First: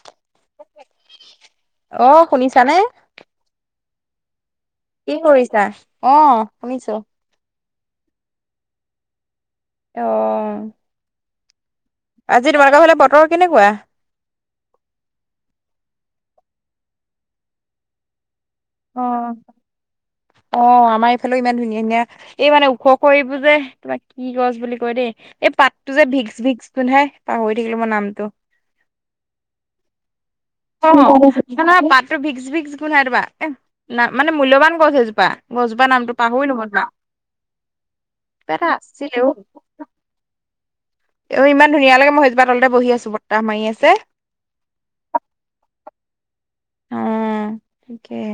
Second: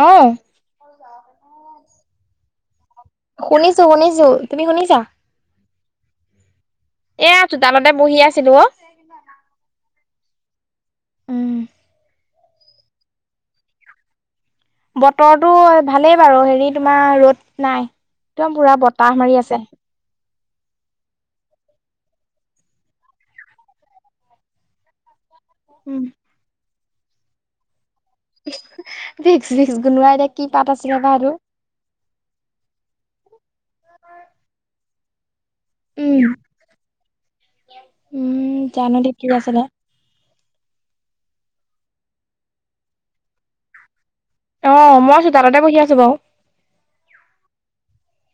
অহ। অ শুনিছানে? শুনিছো শুনিছো তুমি শুনিছা? কি কৰিছা অ শুনিছো এয়া চোতালতে বহি আছিলো অ অ উম আজি তোমালোকৰ ফালে বতৰ কেনেকুৱা বতৰটো ভালেই বাৰু হেৰি তোমাৰ ৰ'দ নাই একদম পুৰা বতাহ অ' মাৰি আছে অ আমাৰ এইফালেও ইমান ধুনীয়া ধুনীয়া এই মানে ওখ ওখ এইবোৰ যে তোমাৰ কি গছ বুলি কয় দেই এই পাতটো উম যে ভিক্স ভিক্স গুন্ধায় পাহৰি থাকিলো মই নামটো ভিক্স ভিক্স গুন্ধোৱাই দে অ মানে পাতটো ভিক্স ভিক্স গুন্ধায় তোমাৰ এ না মানে মূল্যবান গছ এজোপা গজোপাৰ নামটো পাহৰিলো মই তোমাৰ কিবা উম এটা জানো দে আছিলেও কি আছিলে। অ ইমান ধুনীয়া লাগে মই সেজোপাৰ তলতে বহি আছো বতাহ মাৰি আছে অঁ মই চোতালতে বহি আছোঁ বাৰু অ ঠিকেই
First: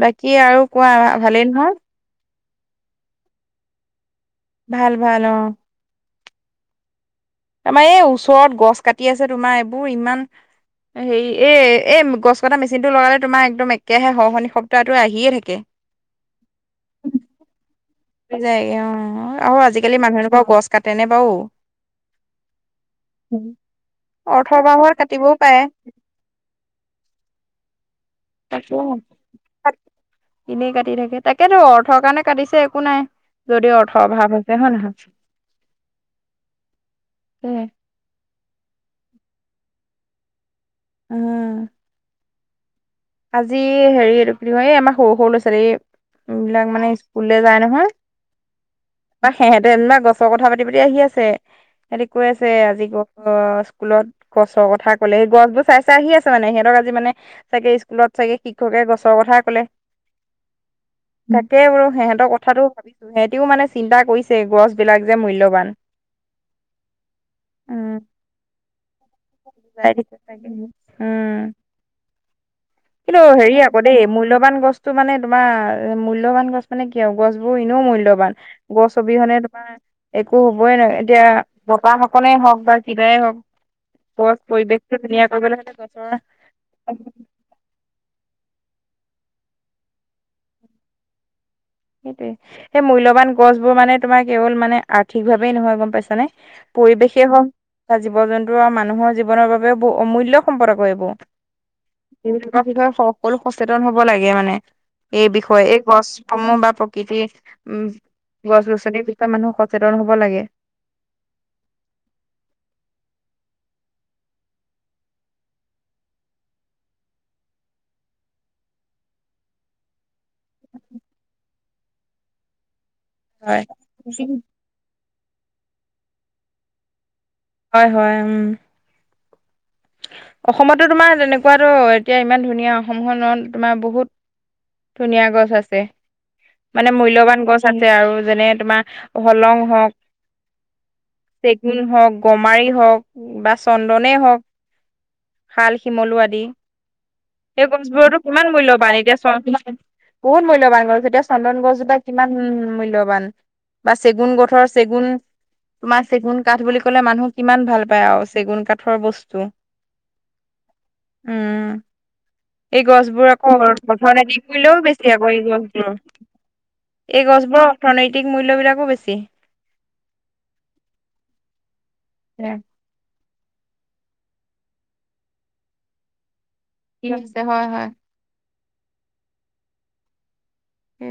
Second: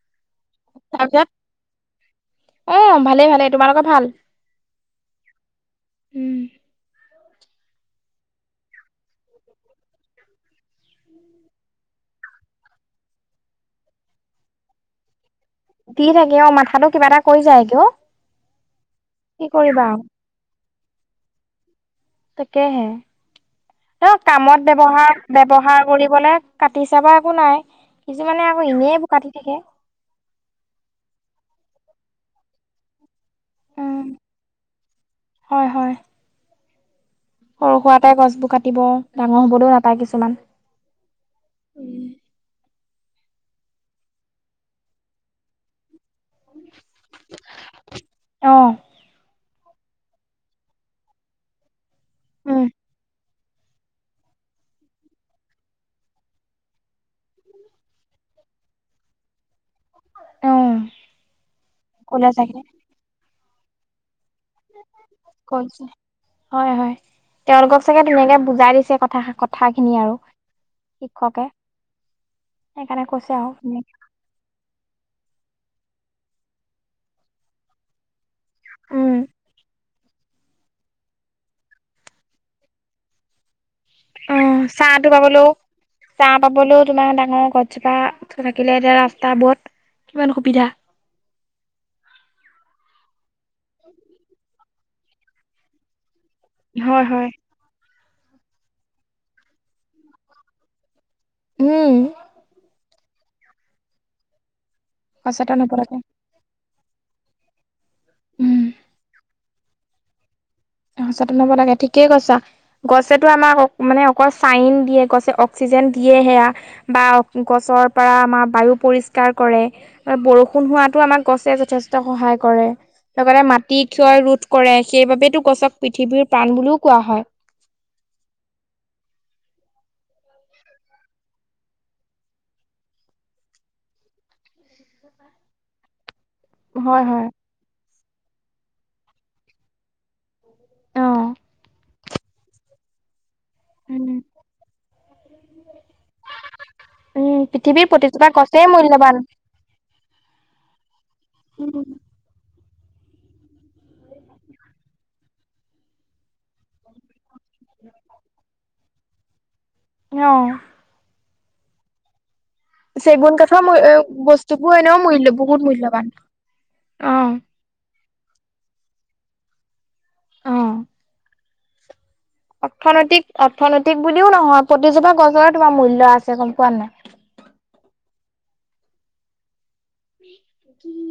বাকী আৰু কোৱা তাৰপিছত ভালেই নহয় অ ভালেই ভালেই তোমালোকৰ ভাল ভাল ভাল অ উম। আমাৰ এই ওচৰত গছ কাটি আছে তোমাৰ এইবোৰ ইমান হেৰি এই এই গছ কটা মেচিন টো লগালে তোমাৰ একদম একেৰাহে হৰহৰনি শব্দটো আহিয়ে থাকে দি থাকে অ মাথাটো কিবা এটা কৰি যায় গে অ যায়গে অ কি আৰু কৰিবা আজিকালি মানুহ এনকা গছ কাটেনে বাৰু তাকেহে অ কামত অৰ্থবাহৰ ব্যবহাৰ কাটিবও পাৰে ব্যবহাৰ কৰিবলে কাটি চাবা একো নাই কিছুমানে আকৌ তাকে এনেই বোৰ কাটি থাকে এনেই কাটি থাকে তাকেতো অৰ্থৰ কাৰণে কাটিছে একো নাই যদি উম অৰ্থ অভাৱ আছে হয় নহয় হয় হয় সৰু সুৰাতে গছবোৰ কাটিব ডাঙৰ হবলৈও নাপায় কিছুমান উম আজি হেৰি এইটো কি কয় এই আমাৰ সৰু সৰু ল'ৰা ছোৱালী এই বিলাক মানে স্কুললে যায় নহয় অ [unintelligible] সিহঁতে যেনিবা গছৰ কথা পাতি পাতি আহি আছে। সিহঁতি কৈ আছে উম আজি ক অ স্কুলত গছৰ কথা ক'লে গছ বোৰ চাই চাই আহি আছে মানে সিহঁতক আজি মানে চাগে স্কু লত ছাগে শিক্ষকে গছৰ কথাই কলে অ তাকে বোলো কলে সিহঁতৰ চাগে কথাটো সিহঁতিও মানে চিন্তা কৰিছে যে গছ বিলাক যে মূল্যবান কৈছে হয় হয় তেওঁলোকক উম, চাগে ধুনীয়াকে বুজাই দিছে কথা কথা বুজাই খিনি আৰু দিছে চাগে উম শিক্ষকে সেইকাৰণে কিন্তু কৈছে আৰু হেৰি আকৌ ধুনীয়াকে দেই মূল্যবান গছ টো মানে তোমাৰ মূল্যবান গছ মানে কি আৰু গছবোৰ এনেও মূল্যবান গছ, উম অবিহনে তোমাৰ একো হবই নোৱাৰে! এতিয়া বতাহ অকনে হওক বা কিবাই হওক অ গছ চাহ পৰিৱেশটো টো ধুনীয়া পাবলও! কৰিবলৈ হ'লে গছৰ চাহ পাবলও তোমাৰ ডাঙৰ গছ কিবা থাকিলে এতিয়া ৰাস্তা বোৰত কিমান সুবিধা। সেইটোৱে সেই মূল্যবান গছ বোৰ মানে তোমাৰ কেৱল মানে আৰ্থিক ভাৱেই নহয়! গম পাইছানে। হয় পৰিৱেশেই হয় হওক, জীৱ-জন্তু আৰু মানুহৰ জীৱনৰ বাবেও ব অমূল্য সম্পদ আকৌ এইবোৰ। উম এইবিলাকৰ বিষয়ে সকলো সচেতন হব লাগে মানে! এই সচেতন বিষয়ে হ'ব এই লাগে গছ সমূহ বা প্ৰকৃতিৰ উম গছ উম গছনিৰ বিষয়ে মানুহ সচেতন হব লাগে। সচেতন হব লাগে! ঠিকেই কৈছা। গছেেতো আমাক মানে অকল চাইন দিয়ে, গছে অক্সিজেন দিয়ে, সেইয়া বা গছৰ পৰা আমাৰ বায়ু পৰিষ্কাৰ কৰে। বৰষুণ হোৱাতো আমাক গছে যথেষ্ট সহায় কৰে। লগতে হয় মাটি ক্ষয় ৰোধ কৰে, সেইবাবেতো গছক পৃথিৱীৰ প্ৰাণ বুলিও কোৱা হয়। হয়, হয়, উম! অসমতো তোমাৰ তেনেকুৱাতো এতিয়া ইমান ধুনীয়া অসমখনত তোমাৰ বহুত ধুনীয়া গছ আছে। মানে হয় হয় মূল্যবান গছ যাতে, আৰু যেনে তোমাৰ হলং হওক, অ চেগুন হওক, গমাৰি হওক, বা উম চন্দনে হওক। শাল, শিমলু আদি উম সেই পৃথিৱীৰ গছবোৰতো প্ৰতিজোপা কিমান গছেই মূল্যবান! এতিয়া চোৱা বহুত মূল্যবান গছ এতিয়া চন্দন গছজোপা কিমান উ মূল্যবান। বা চেগুন গঠৰ চেগুন! তোমাৰ চেগুন কাঠ বুলি ক'লে মানুহ কিমান ভাল পায় আৰু চেগুন কাঠৰ বস্তু। অ, উম! এই গছবোৰ চেগুন আকৌ কাঠৰ পথৰেদি বস্তুবোৰ কৰিলেও এনেও বেছি! মূল্য আকৌ এই বহুত গছবোৰ। মূল্যবান অ এই গছবোৰৰ অৰ্থনৈতিক মূল্যবিলাকো বেছি। অ এ অৰ্থনৈতিক, অৰ্থনৈতিক বুলিও নহয় প্ৰতিজোপা গছৰে তোমাৰ মূল্য আছে গম পোৱা নে নাই! [unintelligible] হয়, হয়, উ কি?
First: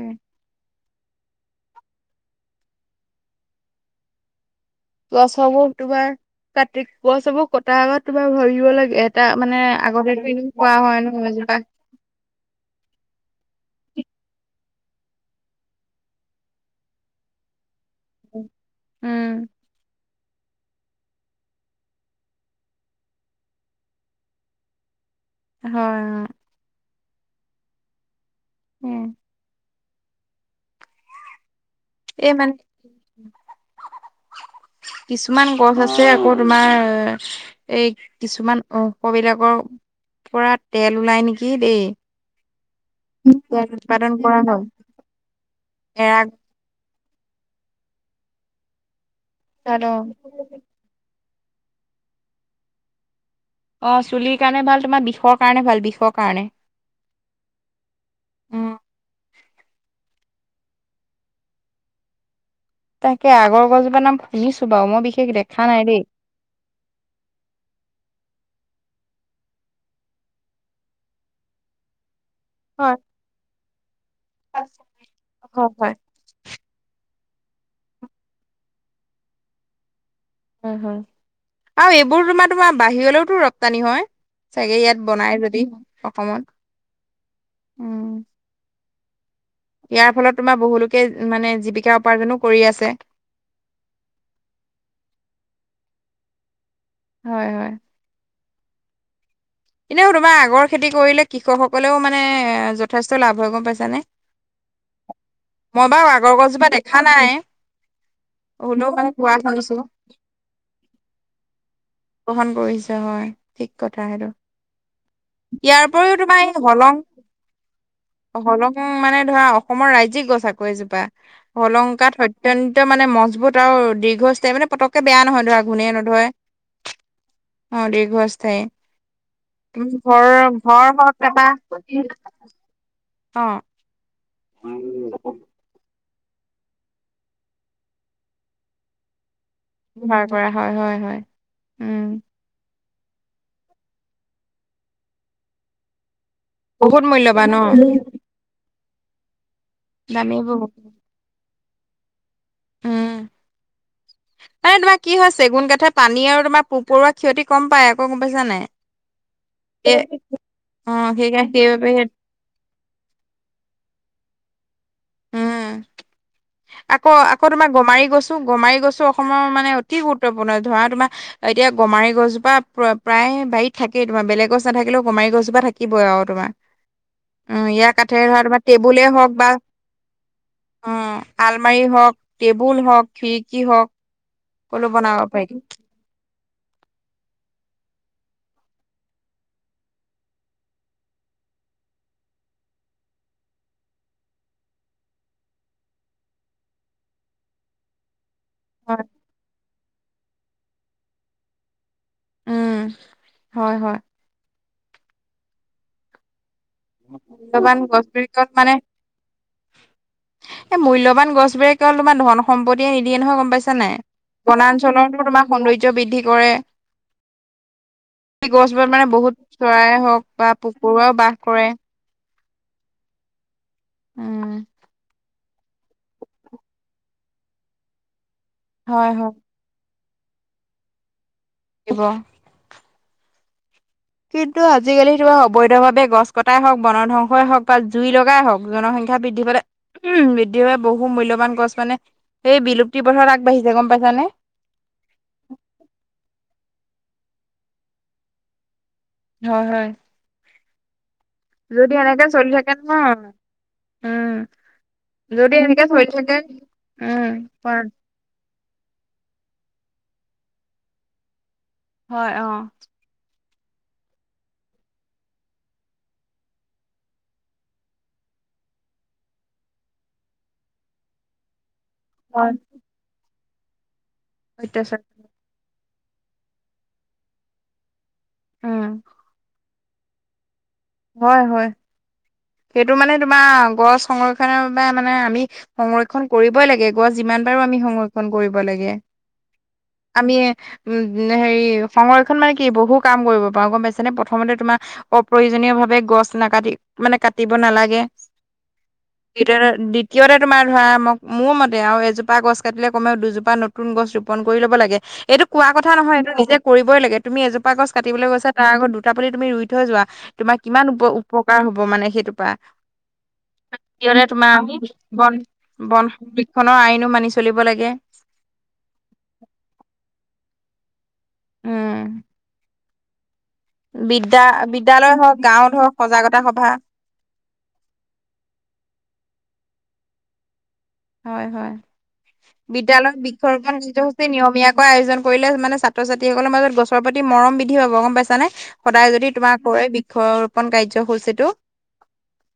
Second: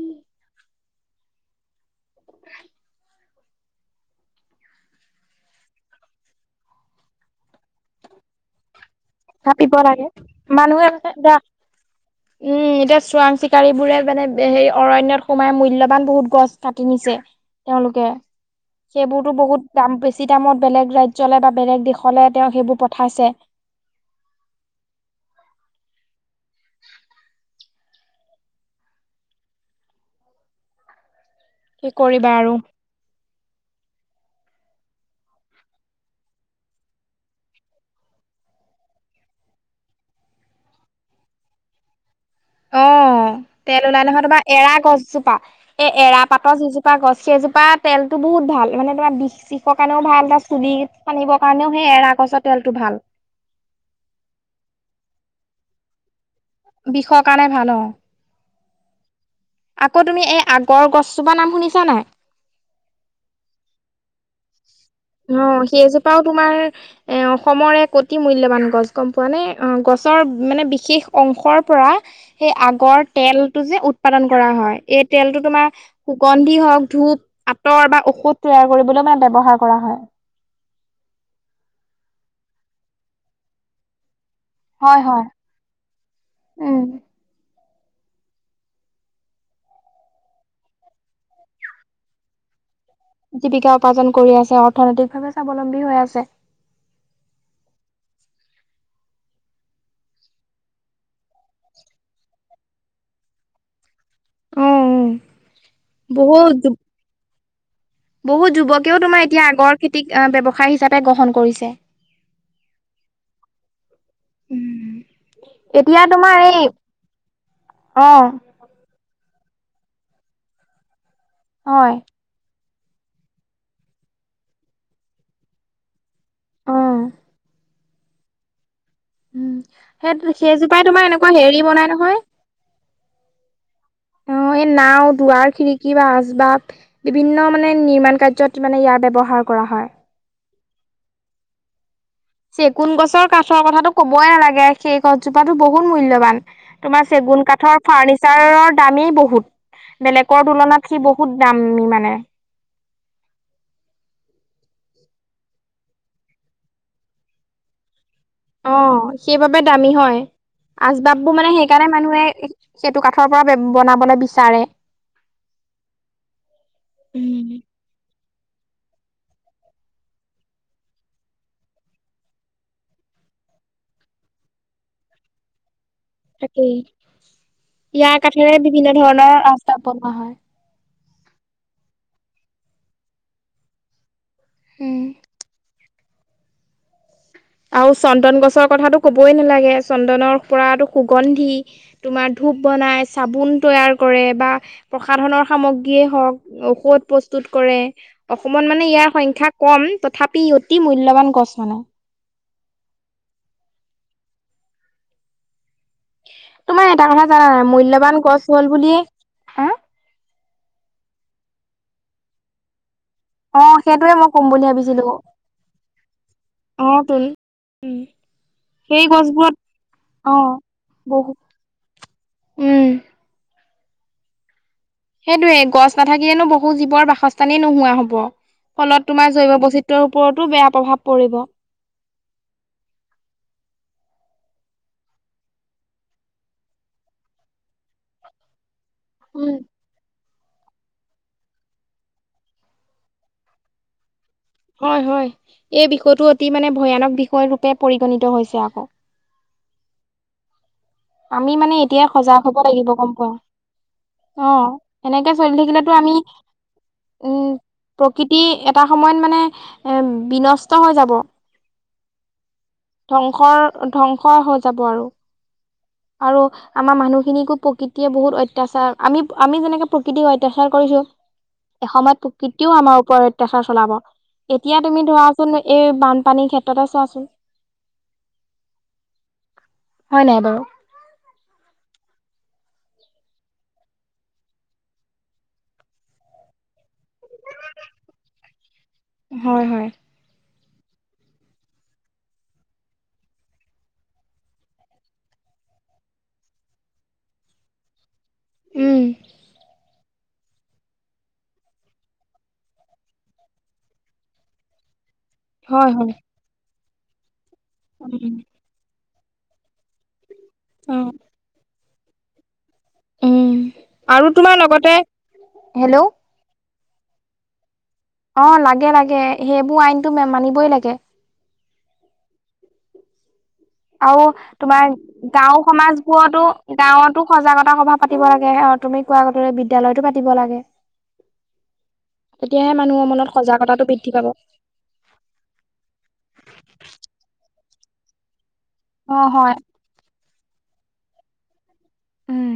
গছবোৰ তোমাৰ কাটি গছ চবোৰ কটাৰ আগত তোমাৰ ভাবিব লাগে। এটা মানে ভাবিব লাগে আগতে এও কোৱা মানুহে হয় নহয় এতিয়া এজোপা উম! এতিয়া চোৰাং চিকাৰী বোৰে মানে হেৰি অৰণ্যত সোমাই মূল্যবান বহুত গছ কাটি নিছে তেওঁলোকে সেইবোৰতো উম বহুত দাম বেছি দামত বেলেগ ৰাজ্যলৈ বা বেলেগ দেশলে তেওঁ সেইবোৰ পঠাইছে। হয়, হয়! [unintelligible] উম! কি এ কৰিবা আৰু মানে কিছুমান গছ আছে, আকৌ তোমাৰ এই কিছুমান অংশ বিলাকৰ পৰা তেল ওলাই নেকি দেই। অ, তেল ওলাই উৎপাদন নহয় কৰা তোমাৰ হয় এৰা গছজোপা এই এৰা পাতৰ যিজোপা তপা গছ এজোপা তেলতো বহুত ভাল মানে তোমাৰ বিষ চিকৰ গছ কাৰণেও ভাল, তাৰ চুলিত সানিবৰ কাৰণেও সেই এৰা গছৰ তেলটো ভাল। অ চুলিৰ কাৰণে ভাল তোমাৰ বিষৰ কাৰণে ভাল বিষৰ কাৰণে বিষৰ কাৰণে ভাল অ উম আকৌ তুমি এই আগৰ গছজোপা নাম শুনিছা নাই? তাকে আগৰ গছজোপা নাম শুনিছোঁ বাৰু মই বিশ অ সেইজোপাও তোমাৰ এ অসমৰে অতি মূল্যবান গছ গম পোৱা নাই গছৰ মানে বিশেষ অংশৰ পৰা - সেই হয় আগৰ তেলটো যে উৎপাদন কৰা হয় এই তেলটো হয় তোমাৰ গন্ধি হওক ধূপ আঁতৰ বা ঔষধ তৈয়াৰ কৰিবলৈ মানে ব্যৱহাৰ কৰা হয়। উ হ আৰু এইবোৰ তোমাৰ তোমাৰ বাহিৰলৈওতো ৰপ্তানি হয়। চাগে হয় ইয়াত হয় বনাই যদি অসমত উম উম ইয়াৰ ফলত তোমাৰ বহুলোকে মানে জীৱিকা উপাৰ্জনো কৰি আছে। জীৱিকা উপাৰ্জন কৰি আছে অৰ্থনৈতিক ভাৱে স্বাৱলম্বী হৈ আছে। হয় হয় ইনেও তোমাৰ আগৰ খেতি কৰিলে কৃষকসকলেও মানে যথেষ্ট লাভ হয় গম পাইছানে? অ অ। মই বাৰু আগৰ বহুত গছজোপা দেখা নাই। বহুত হ'লেও যুৱকেও মানে তোমাৰ কোৱা এতিয়া শুনিছো আগৰ খেতিক ব্যৱসায় হিচাপে গ্ৰহণ কৰিছে। গ্ৰহণ কৰিছে হয় ঠিক কথা সেইটো। উম ইয়াৰ এতিয়া উপৰিও এই তোমাৰ হলং অ হলং উম মানে ধৰা অসমৰ ৰাজ্যিক গছ আকৌ এইজোপা অলংকাত হয়। অত্যন্ত মানে মজবুত আৰু দীৰ্ঘস্থায়ী মানে পতককে বেয়া নহয় ঘোণে নধৰে। অ অ দীৰ্ঘস্থায়ী সেই ঘৰৰ সেইজোপাই তোমাৰ ঘৰ এনেকুৱা এটা হেৰি বনাই নহয় অ অ এই নাও দুৱাৰ খিৰিকী বা আচবাব বিভিন্ন মানে নিৰ্মাণ কাৰ্যত মানে ইয়াৰ ব্যৱহাৰ কৰা হয়। ব্যৱহাৰ কৰা হয় হয় হয় উম চেগুন গছৰ কাঠৰ কথাটো কবই নালাগে সেই গছজোপাটো বহুত মূল্যবান। বহুত তোমাৰ চেগুন মূল্যবান অ কাঠৰ ফাৰনি ছাৰৰ দামেই বহুত দামী বেলেগৰ বহুত তুলনাত সি বহুত দামী মানে। উম মানে তোমাৰ কি হয় চেগুন কাঠে পানী আৰু তোমাৰ পোকপৰুৱা ক্ষতি কম পায়। অ গম পাইছা নাই? অ সেইবাবে দামী এ হয় অ আচবাব বোৰ মানে সেইকাৰণে সেইবাবে মানুহে সেইটো কাঠৰ পৰা বনাবলৈ বিচাৰে। উম আকৌ আকৌ উম তোমাৰ গমাৰি গছ গমাৰি গছো অসমৰ মানে অতি গুৰুত্বপূৰ্ণ ধৰা তোমাৰ এতিয়া গমাৰি গছজোপা প্ৰায় বাৰীত থাকেই তোমাৰ বেলেগ গছ নাথাকিলেও গমাৰি গছজোপা থাকিবই আৰু তোমাৰ থাকেই উম ইয়াৰ ধৰা কাঠেৰে তোমাৰ বিভিন্ন টেবুলে হওক ধৰণৰ বা ৰাস্তা বনোৱা হয়। উম আলমাৰি হওক টেবুল হওক খিৰিকী হওক সকলো বনাব পাৰি। আৰু চন্দন গছৰ কথাটো কবই নালাগে চন্দনৰ পৰাতো সুগন্ধি তোমাৰ ধূপ বনাই চাবোন তৈয়াৰ কৰে বা প্ৰসাধনৰ সামগ্ৰীয়ে হওক ঔষধ প্ৰস্তুত কৰে। অসমত মানে হয়, ইয়াৰ সংখ্যা কম তথাপি ই অতি মূল্যবান গছ মানে উম হয় হয় তোমাৰ এটা কথা জানা নাই মূল্যবান মূল্যৱান গছবোৰে গছ কেৱল মানে হ'ল বুলিয়েই এই মূল্যৱান গছবোৰে কেৱল তোমাৰ ধন [unintelligible] সম্পত্তিয়ে নিদিয়ে নহয় গম অ পাইছা নাই, সেইটোয়ে মই ক'ম বুলি বনাঞ্চলতো তোমাৰ সৌন্দৰ্য বৃদ্ধি কৰে। [unintelligible] অঁ তোন [unintelligible] গছবোৰত সেই মানে গছবোৰত বহুত চৰাই হওক অ বা পোক-পৰুৱাও বহু বাস কৰে। উম। উম। সেইটোৱেই গছ নাথাকিলেনো বহু জীৱৰ বাসস্থানেই নোহোৱা হব। ফলত হয়, হয় তোমাৰ জৈৱবৈচিত্ৰ্য বৈচিত্ৰ্যৰ ওপৰতো বেয়া প্ৰভাৱ পৰিব। দিব [unintelligible] কিন্তু আজিকালি তোমাৰ অবৈধভাৱে গছ কটাই হওক, বন ধ্বংসই হওক বা জুই লগাই হওক জনসংখ্যা জনসংখ্যা বৃদ্ধি উম, পালে [unintelligible] উম বৃদ্ধি হয় বহু মূল্যবান গছ মানে সেই বিলুপ্তি পথত আগবাঢ়িছে গম পাইছানে? [unintelligible] হয়-হয়। এই বিষয়টো অতি মানে ভয়ানক বিষয় ৰূপে পৰিগণিত হৈছে আকৌ। [unintelligible] হয়-হয়। আমি মানে এতিয়াই এনেকে সজাগ চলি হ'ব থাকে লাগিব গম নহয় পোৱা উম [unintelligible] অঁ এনেকে চলি যদি এনেকে থাকিলেতো চলি আমি থাকে [inaudible] উম [unintelligible] প্ৰকৃতি এটা সময়ত মানে এ বিনষ্ট হৈ যাব। হয়। অঁ [unintelligible] ধ্বংসৰ-ধ্বংস হৈ যাব আৰু। আৰু আমাৰ মানুহখিনিকো প্ৰকৃতিয়ে বহুত অত্যাচাৰ, আমি-আমি যেনেকে প্ৰকৃতিক অত্যাচাৰ কৰিছোঁ [unintelligible] এসময়ত হয় প্ৰকৃতিও আমাৰ ওপৰত অত্যাচাৰ চলাব। এতিয়া অত্যাচাৰ তুমি ধৰা [unintelligible] চোন এই বানপানীৰ ক্ষেত্ৰতে চোৱা চোন। উম। হয় নাই বাৰু? হয়-হয়। সেইটো মানে তোমাৰ গছ সংৰক্ষণৰ বাবে মানে আমি সংৰক্ষণ কৰিবই লাগে। গছ যিমান পাৰো আমি সংৰক্ষণ কৰিব লাগে। [unintelligible] হয়-হয়। আমি উম হেৰি সংৰক্ষণ মানে কি বহু কাম কৰিব পাৰো গম পাইছানে প্ৰথমতে তোমাৰ [unintelligible] অপ্ৰয়োজনীযভাৱে গছ নাকাটি মানে কাট [unintelligible] কাটিব নালাগে। উম দ্বিতীয়তে [unintelligible] দ্বিতীয়তে তোমাৰ ধৰা মোক মোৰ মতে আৰু এজোপা গছ কাটিলে কমেও দুজোপা নতুন গছ ৰোপণ কৰি ল'ব লাগে। [unintelligible] এইটো কোৱা হয় কথা হয়। নহয় এইটো নিজে কৰিবই লাগে তুমি এজোপা গছ কাটিবলৈ উম গৈছা তাৰ আগত দুটা পুলি তুমি ৰুই থৈ যোৱা। [unintelligible] তোমাৰ কিমান অ উপ-উপকাৰ হব মানে সেইটোৰ পৰা [inaudible] উম তৃতীয়তে আৰু তোমাৰ লগতে হেল্ল' বন-বন সংৰক্ষণৰ আইনো মানি চলিব লাগে। অঁ লাগে-লাগে সেইবোৰ আইনটো মানিবই লাগে। [unintelligible] উম। আৰু বিদ্যা তোমাৰ বিদ্যালয় হওক গাঁও গাঁৱত হওক সজাগতা সমাজবোৰতো সভা গাঁৱত গাঁৱতো সজাগতা সভা পাতি লাগে। অঁ তুমি কোৱাৰ দৰে বিদ্যালয়তো পাতি লাগে। [unintelligible] হয়-হয়। তেতিয়াহে মানুহৰ বিদ্যালয়ৰ মনত বৃক্ষৰোপণ সজাগতাটো বৃদ্ধি পাব। কাৰ্যসূচী নিয়মীয়া [inaudible] [unintelligible] আয়োজন কৰিলে মানে ছাত্ৰ-ছাত্ৰীসকলৰ মাজত গছৰ প্ৰতি মৰম বৃদ্ধি পাব গম পাইছানে? সদায় যদি তোমাৰ হয় বৃক্ষৰোপন কাৰ্যসূচীটো [unintelligible] উম।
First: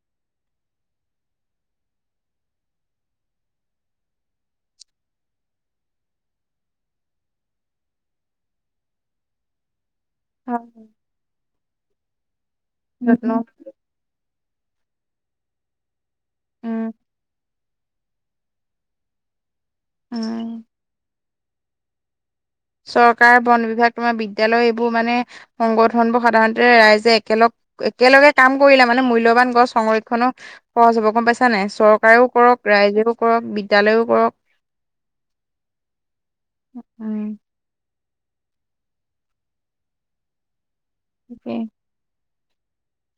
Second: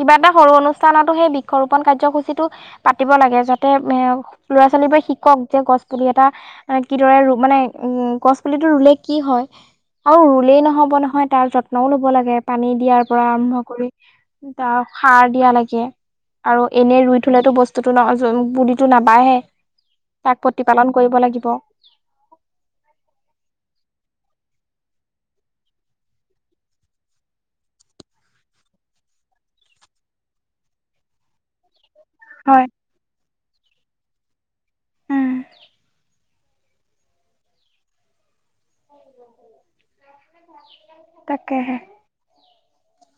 কিবা এটা সৰু অনুষ্ঠানতো সেই বৃক্ষৰোপন কাৰ্যসূচীটো পাতিব লাগে। যাতে এ ল'ৰা-ছোৱালীবোৰে শিকক যে গছ পুলি এটা মান কিদৰে মানে উ গছ পুলিটো ৰুলে কি হয় আৰু ৰুলেই হয়, নহব নহয় তাৰ যত্নও লব লাগে। পানী দিয়াৰ পৰা যত্ন আৰম্ভ কৰি তাৰ সাৰ দিয়া লাগে আৰু উম, এনে ৰুই থলটো বস্তু বস্তুটো না য বডীটো নাবাঢ়ে। তাক উম, প্ৰতিপালন কৰিব লাগিব। চৰকাৰ, বন বিভাগ তোমাৰ বিদ্যালয় এইবোৰ মানে সংগধনবোৰ সাধাৰণতে ৰাইজে একেলগ একেলগে কাম কৰিলে মানে মূল্যবান গছ সংৰক্ষনো খৰচ হ'ব গম পাইছা নাই? চৰ চৰকাৰেও হয় কৰক ৰাইজেও কৰক, বিদ্যালয়ও কৰক, উম উম। তাকেই। তাকেহে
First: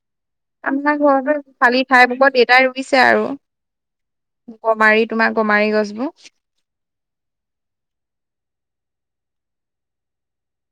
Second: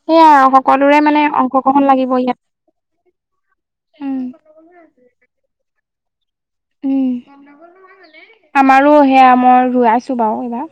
[unintelligible] সকলোৰে মানে অংশগ্ৰহণ লাগিব ইয়াত। পিছে আৰু। উম গমাৰি তোমাৰ গমাৰি গছবোৰ উম আমাৰো সেয়া মই ৰুই আছো বাৰু এইবাৰ।